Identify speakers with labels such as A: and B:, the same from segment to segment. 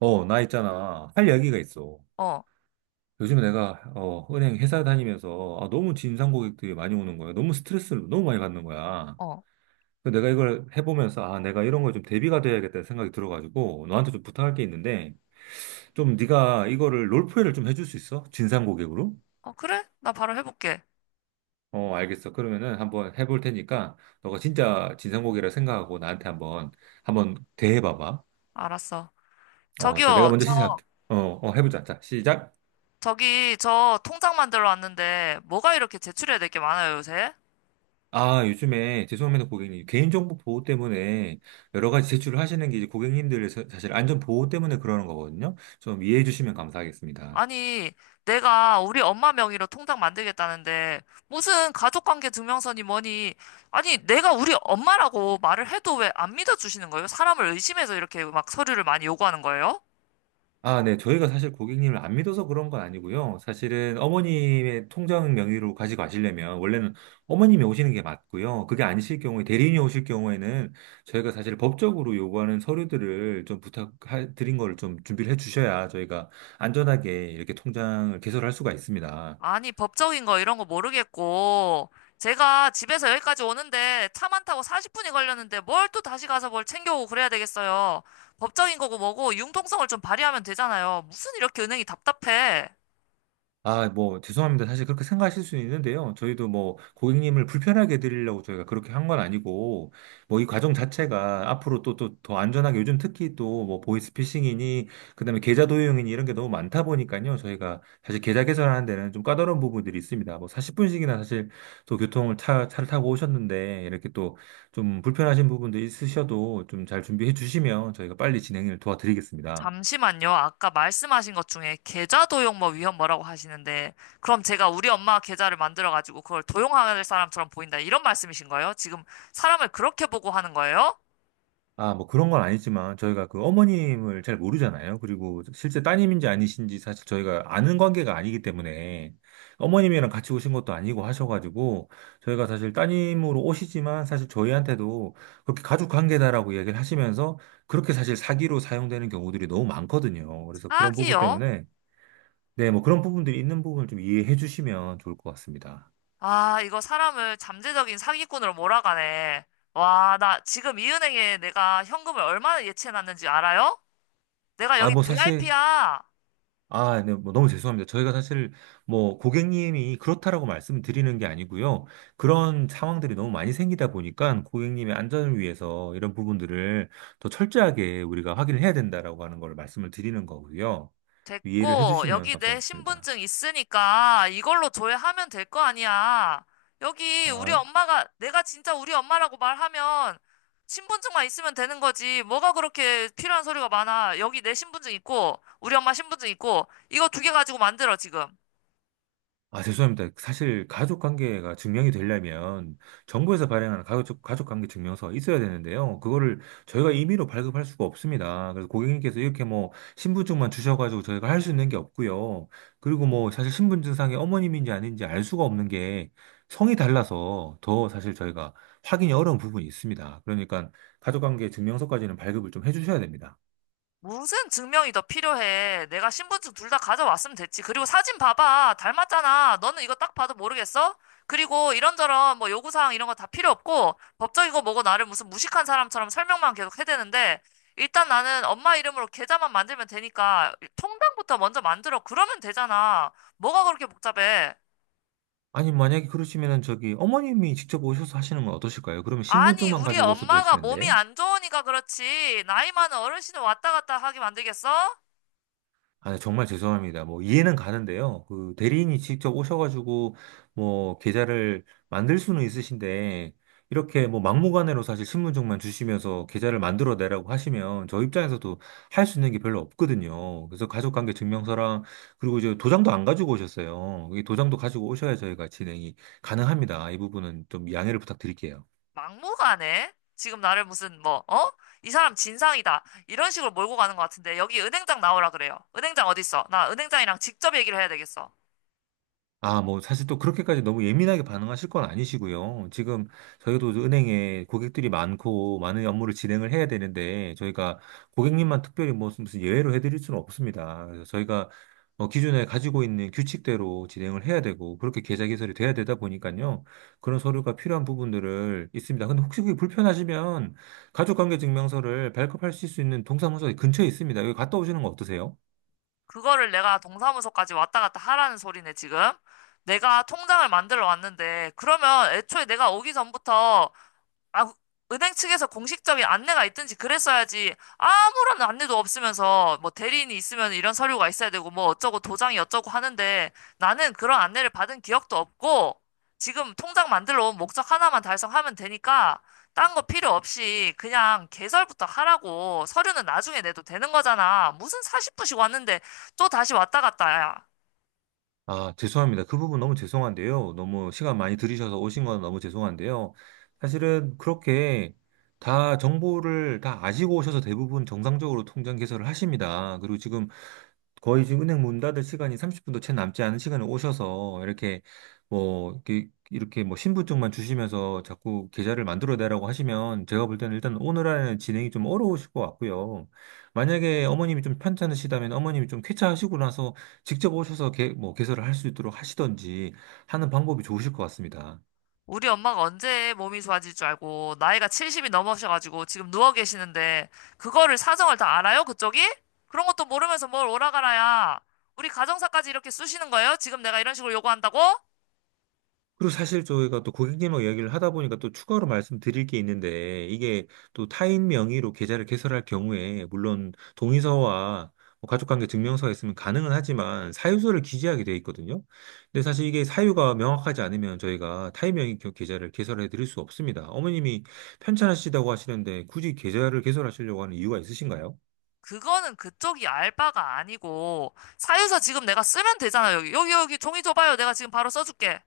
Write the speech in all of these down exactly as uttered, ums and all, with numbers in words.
A: 어, 나 있잖아. 할 이야기가 있어.
B: 어,
A: 요즘 내가, 어, 은행 회사 다니면서, 아, 너무 진상 고객들이 많이 오는 거야. 너무 스트레스를 너무 많이 받는 거야.
B: 어.
A: 그래서 내가 이걸 해보면서, 아, 내가 이런 거에 좀 대비가 돼야겠다는 생각이 들어가지고, 너한테 좀 부탁할 게 있는데, 좀 네가 이거를 롤플레이를 좀 해줄 수 있어? 진상 고객으로?
B: 어, 그래? 나 바로 해볼게.
A: 어, 알겠어. 그러면은 한번 해볼 테니까, 너가 진짜 진상 고객이라 생각하고 나한테 한번, 한번 대해봐봐.
B: 알았어.
A: 어, 자, 내가
B: 저기요,
A: 먼저 시작.
B: 저,
A: 어, 어, 해보자. 자, 시작.
B: 저기, 저 통장 만들어 왔는데, 뭐가 이렇게 제출해야 될 게 많아요, 요새?
A: 아, 요즘에 죄송합니다, 고객님. 개인정보 보호 때문에 여러 가지 제출을 하시는 게 이제 고객님들 사실 안전 보호 때문에 그러는 거거든요. 좀 이해해 주시면 감사하겠습니다.
B: 아니, 내가 우리 엄마 명의로 통장 만들겠다는데, 무슨 가족관계 증명서니 뭐니, 아니, 내가 우리 엄마라고 말을 해도 왜 안 믿어주시는 거예요? 사람을 의심해서 이렇게 막 서류를 많이 요구하는 거예요?
A: 아, 네. 저희가 사실 고객님을 안 믿어서 그런 건 아니고요. 사실은 어머님의 통장 명의로 가지고 가시려면 원래는 어머님이 오시는 게 맞고요. 그게 아니실 경우에 대리인이 오실 경우에는 저희가 사실 법적으로 요구하는 서류들을 좀 부탁드린 거를 좀 준비를 해 주셔야 저희가 안전하게 이렇게 통장을 개설할 수가 있습니다.
B: 아니, 법적인 거 이런 거 모르겠고, 제가 집에서 여기까지 오는데 차만 타고 사십 분이 걸렸는데 뭘 또 다시 가서 뭘 챙겨오고 그래야 되겠어요. 법적인 거고 뭐고 융통성을 좀 발휘하면 되잖아요. 무슨 이렇게 은행이 답답해.
A: 아, 뭐, 죄송합니다. 사실 그렇게 생각하실 수는 있는데요. 저희도 뭐, 고객님을 불편하게 드리려고 저희가 그렇게 한 건 아니고, 뭐, 이 과정 자체가 앞으로 또, 또, 더 안전하게 요즘 특히 또, 뭐, 보이스피싱이니, 그다음에 계좌 도용이니 이런 게 너무 많다 보니까요. 저희가 사실 계좌 개설하는 데는 좀 까다로운 부분들이 있습니다. 뭐, 사십 분씩이나 사실 또 교통을 차, 차를 타고 오셨는데, 이렇게 또 좀 불편하신 부분도 있으셔도 좀 잘 준비해 주시면 저희가 빨리 진행을 도와드리겠습니다.
B: 잠시만요. 아까 말씀하신 것 중에 계좌 도용 뭐 위험 뭐라고 하시는데, 그럼 제가 우리 엄마 계좌를 만들어가지고 그걸 도용할 사람처럼 보인다. 이런 말씀이신 거예요? 지금 사람을 그렇게 보고 하는 거예요?
A: 아, 뭐 그런 건 아니지만 저희가 그 어머님을 잘 모르잖아요. 그리고 실제 따님인지 아니신지 사실 저희가 아는 관계가 아니기 때문에 어머님이랑 같이 오신 것도 아니고 하셔가지고 저희가 사실 따님으로 오시지만 사실 저희한테도 그렇게 가족 관계다라고 얘기를 하시면서 그렇게 사실 사기로 사용되는 경우들이 너무 많거든요. 그래서 그런 부분
B: 사기요?
A: 때문에 네, 뭐 그런 부분들이 있는 부분을 좀 이해해 주시면 좋을 것 같습니다.
B: 아, 이거 사람을 잠재적인 사기꾼으로 몰아가네. 와, 나 지금 이 은행에 내가 현금을 얼마나 예치해놨는지 알아요? 내가
A: 아,
B: 여기
A: 뭐 사실
B: 브이아이피야.
A: 아, 네, 뭐 너무 죄송합니다. 저희가 사실 뭐 고객님이 그렇다라고 말씀드리는 게 아니고요. 그런 상황들이 너무 많이 생기다 보니까 고객님의 안전을 위해서 이런 부분들을 더 철저하게 우리가 확인을 해야 된다라고 하는 걸 말씀을 드리는 거고요. 이해를
B: 됐고,
A: 해주시면
B: 여기 내
A: 감사하겠습니다.
B: 신분증 있으니까 이걸로 조회하면 될 거 아니야. 여기 우리
A: 아,
B: 엄마가, 내가 진짜 우리 엄마라고 말하면 신분증만 있으면 되는 거지. 뭐가 그렇게 필요한 소리가 많아. 여기 내 신분증 있고, 우리 엄마 신분증 있고, 이거 두 개 가지고 만들어, 지금.
A: 아, 죄송합니다. 사실 가족 관계가 증명이 되려면 정부에서 발행하는 가족, 가족 관계 증명서가 있어야 되는데요. 그거를 저희가 임의로 발급할 수가 없습니다. 그래서 고객님께서 이렇게 뭐 신분증만 주셔가지고 저희가 할 수 있는 게 없고요. 그리고 뭐 사실 신분증상에 어머님인지 아닌지 알 수가 없는 게 성이 달라서 더 사실 저희가 확인이 어려운 부분이 있습니다. 그러니까 가족 관계 증명서까지는 발급을 좀 해주셔야 됩니다.
B: 무슨 증명이 더 필요해? 내가 신분증 둘 다 가져왔으면 됐지. 그리고 사진 봐봐. 닮았잖아. 너는 이거 딱 봐도 모르겠어? 그리고 이런저런 뭐 요구사항 이런 거 다 필요 없고 법적이고 뭐고 나를 무슨 무식한 사람처럼 설명만 계속 해대는데 일단 나는 엄마 이름으로 계좌만 만들면 되니까 통장부터 먼저 만들어. 그러면 되잖아. 뭐가 그렇게 복잡해?
A: 아니, 만약에 그러시면은 저기 어머님이 직접 오셔서 하시는 건 어떠실까요? 그러면
B: 아니,
A: 신분증만
B: 우리
A: 가지고 오셔도
B: 엄마가 몸이
A: 되시는데.
B: 안 좋으니까 그렇지. 나이 많은 어르신을 왔다 갔다 하게 만들겠어?
A: 아, 네, 정말 죄송합니다. 뭐, 이해는 가는데요. 그, 대리인이 직접 오셔가지고, 뭐, 계좌를 만들 수는 있으신데, 이렇게 뭐, 막무가내로 사실 신분증만 주시면서 계좌를 만들어 내라고 하시면, 저 입장에서도 할 수 있는 게 별로 없거든요. 그래서 가족관계 증명서랑, 그리고 이제 도장도 안 가지고 오셨어요. 이 도장도 가지고 오셔야 저희가 진행이 가능합니다. 이 부분은 좀 양해를 부탁드릴게요.
B: 막무가내? 지금 나를 무슨 뭐, 어? 이 사람 진상이다. 이런 식으로 몰고 가는 것 같은데 여기 은행장 나오라 그래요. 은행장 어디 있어? 나 은행장이랑 직접 얘기를 해야 되겠어.
A: 아, 뭐, 사실 또 그렇게까지 너무 예민하게 반응하실 건 아니시고요. 지금 저희도 은행에 고객들이 많고 많은 업무를 진행을 해야 되는데 저희가 고객님만 특별히 뭐 무슨 예외로 해드릴 수는 없습니다. 그래서 저희가 어, 기존에 가지고 있는 규칙대로 진행을 해야 되고 그렇게 계좌 개설이 돼야 되다 보니까요. 그런 서류가 필요한 부분들을 있습니다. 근데 혹시 그게 불편하시면 가족관계증명서를 발급하실 수 있는 동사무소 근처에 있습니다. 여기 갔다 오시는 거 어떠세요?
B: 그거를 내가 동사무소까지 왔다 갔다 하라는 소리네, 지금. 내가 통장을 만들어 왔는데 그러면 애초에 내가 오기 전부터 아, 은행 측에서 공식적인 안내가 있든지 그랬어야지 아무런 안내도 없으면서 뭐 대리인이 있으면 이런 서류가 있어야 되고 뭐 어쩌고 도장이 어쩌고 하는데 나는 그런 안내를 받은 기억도 없고 지금 통장 만들러 온 목적 하나만 달성하면 되니까 딴 거 필요 없이 그냥 개설부터 하라고 서류는 나중에 내도 되는 거잖아. 무슨 사십 분씩 왔는데 또 다시 왔다 갔다 야.
A: 아, 죄송합니다. 그 부분 너무 죄송한데요. 너무 시간 많이 들이셔서 오신 건 너무 죄송한데요. 사실은 그렇게 다 정보를 다 아시고 오셔서 대부분 정상적으로 통장 개설을 하십니다. 그리고 지금 거의 지금 은행 문 닫을 시간이 삼십 분도 채 남지 않은 시간에 오셔서 이렇게 뭐 이렇게 이렇게 뭐 신분증만 주시면서 자꾸 계좌를 만들어내라고 하시면 제가 볼 때는 일단 오늘 안에 진행이 좀 어려우실 것 같고요. 만약에 어머님이 좀 편찮으시다면 어머님이 좀 쾌차하시고 나서 직접 오셔서 개, 뭐 개설을 할 수 있도록 하시던지 하는 방법이 좋으실 것 같습니다.
B: 우리 엄마가 언제 몸이 좋아질 줄 알고 나이가 칠십이 넘으셔가지고 지금 누워 계시는데 그거를 사정을 다 알아요? 그쪽이? 그런 것도 모르면서 뭘 오라가라야. 우리 가정사까지 이렇게 쑤시는 거예요? 지금 내가 이런 식으로 요구한다고?
A: 그리고 사실 저희가 또 고객님하고 이야기를 하다 보니까 또 추가로 말씀드릴 게 있는데 이게 또 타인 명의로 계좌를 개설할 경우에 물론 동의서와 뭐 가족관계 증명서가 있으면 가능은 하지만 사유서를 기재하게 돼 있거든요. 근데 사실 이게 사유가 명확하지 않으면 저희가 타인 명의 겨- 계좌를 개설해 드릴 수 없습니다. 어머님이 편찮으시다고 하시는데 굳이 계좌를 개설하시려고 하는 이유가 있으신가요?
B: 그거는 그쪽이 알 바가 아니고 사유서 지금 내가 쓰면 되잖아요. 여기 여기 여기 종이 줘봐요. 내가 지금 바로 써줄게.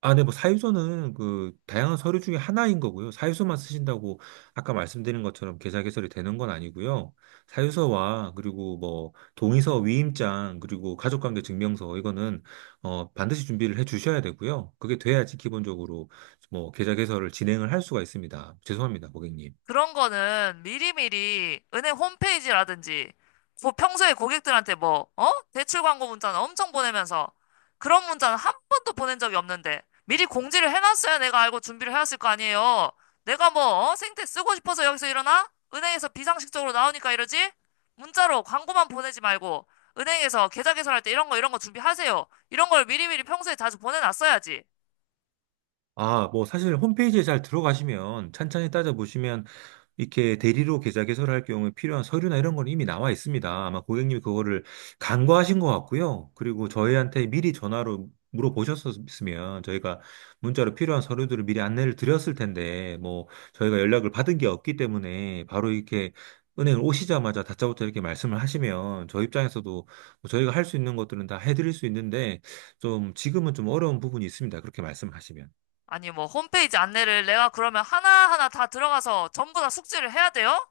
A: 아, 네, 뭐 사유서는 그 다양한 서류 중에 하나인 거고요. 사유서만 쓰신다고 아까 말씀드린 것처럼 계좌 개설이 되는 건 아니고요. 사유서와 그리고 뭐 동의서, 위임장, 그리고 가족관계 증명서 이거는 어 반드시 준비를 해 주셔야 되고요. 그게 돼야지 기본적으로 뭐 계좌 개설을 진행을 할 수가 있습니다. 죄송합니다, 고객님.
B: 그런 거는 미리미리 은행 홈페이지라든지 뭐 평소에 고객들한테 뭐, 어? 대출 광고 문자는 엄청 보내면서 그런 문자는 한 번도 보낸 적이 없는데 미리 공지를 해놨어야 내가 알고 준비를 해왔을 거 아니에요. 내가 뭐, 어? 생태 쓰고 싶어서 여기서 일어나? 은행에서 비상식적으로 나오니까 이러지? 문자로 광고만 보내지 말고 은행에서 계좌 개설할 때 이런 거 이런 거 준비하세요. 이런 걸 미리미리 평소에 자주 보내놨어야지.
A: 아, 뭐 사실 홈페이지에 잘 들어가시면 찬찬히 따져보시면 이렇게 대리로 계좌 개설할 경우에 필요한 서류나 이런 건 이미 나와 있습니다. 아마 고객님 이 그거를 간과하신 것 같고요. 그리고 저희한테 미리 전화로 물어보셨으면 저희가 문자로 필요한 서류들을 미리 안내를 드렸을 텐데 뭐 저희가 연락을 받은 게 없기 때문에 바로 이렇게 은행을 오시자마자 다짜고짜 이렇게 말씀을 하시면 저희 입장에서도 뭐 저희가 할 수 있는 것들은 다 해드릴 수 있는데 좀 지금은 좀 어려운 부분이 있습니다. 그렇게 말씀하시면.
B: 아니, 뭐, 홈페이지 안내를 내가 그러면 하나하나 다 들어가서 전부 다 숙지를 해야 돼요?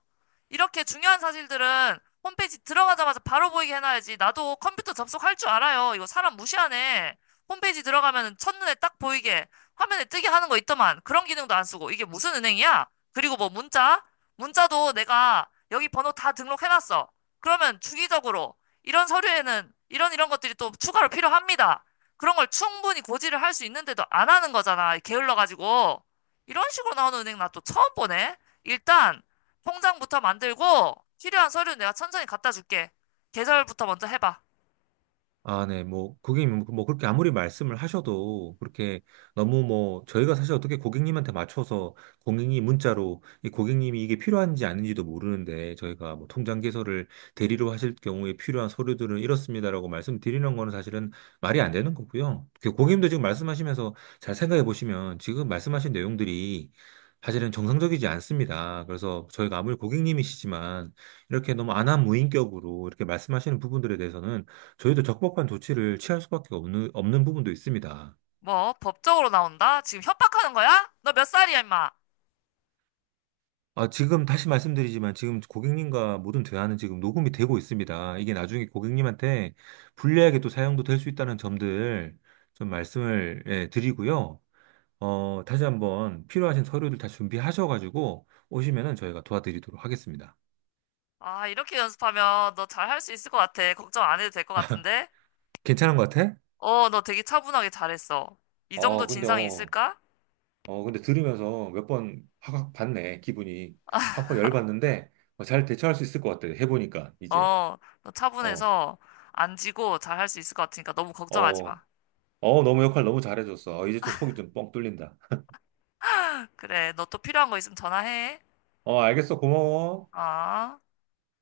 B: 이렇게 중요한 사실들은 홈페이지 들어가자마자 바로 보이게 해놔야지. 나도 컴퓨터 접속할 줄 알아요. 이거 사람 무시하네. 홈페이지 들어가면 첫눈에 딱 보이게 화면에 뜨게 하는 거 있더만. 그런 기능도 안 쓰고. 이게 무슨 은행이야? 그리고 뭐 문자? 문자도 내가 여기 번호 다 등록해놨어. 그러면 주기적으로 이런 서류에는 이런 이런 것들이 또 추가로 필요합니다. 그런 걸 충분히 고지를 할 수 있는데도 안 하는 거잖아. 게을러가지고. 이런 식으로 나오는 은행 나 또 처음 보네. 일단, 통장부터 만들고, 필요한 서류 내가 천천히 갖다 줄게. 계절부터 먼저 해봐.
A: 아, 네, 뭐, 고객님, 뭐, 그렇게 아무리 말씀을 하셔도, 그렇게 너무 뭐, 저희가 사실 어떻게 고객님한테 맞춰서, 고객님 문자로, 이 고객님이 이게 필요한지 아닌지도 모르는데, 저희가 뭐, 통장 개설을 대리로 하실 경우에 필요한 서류들은 이렇습니다라고 말씀드리는 거는 사실은 말이 안 되는 거고요. 그 고객님도 지금 말씀하시면서 잘 생각해 보시면, 지금 말씀하신 내용들이 사실은 정상적이지 않습니다. 그래서 저희가 아무리 고객님이시지만, 이렇게 너무 안한 무인격으로 이렇게 말씀하시는 부분들에 대해서는 저희도 적법한 조치를 취할 수밖에 없는, 없는 부분도 있습니다.
B: 뭐, 법적으로 나온다? 지금 협박하는 거야? 너 몇 살이야, 임마?
A: 아, 지금 다시 말씀드리지만 지금 고객님과 모든 대화는 지금 녹음이 되고 있습니다. 이게 나중에 고객님한테 불리하게 또 사용도 될 수 있다는 점들 좀 말씀을 예, 드리고요. 어, 다시 한번 필요하신 서류들 다 준비하셔가지고 오시면은 저희가 도와드리도록 하겠습니다.
B: 아, 이렇게 연습하면 너 잘 할 수 있을 것 같아. 걱정 안 해도 될 것 같은데?
A: 괜찮은 것 같아?
B: 어, 너 되게 차분하게 잘했어. 이 정도
A: 어, 근데
B: 진상이
A: 어,
B: 있을까?
A: 어, 근데 들으면서 몇 번 확확 봤네, 기분이. 확확 열받는데 어, 잘 대처할 수 있을 것 같아, 해보니까, 이제.
B: 어, 너
A: 어.
B: 차분해서 안 지고 잘 할 수 있을 것 같으니까 너무 걱정하지 마.
A: 어, 어, 너무 역할 너무 잘해줬어. 어, 이제 좀 속이 좀 뻥 뚫린다.
B: 그래, 너 또 필요한 거 있으면 전화해.
A: 어, 알겠어. 고마워.
B: 어?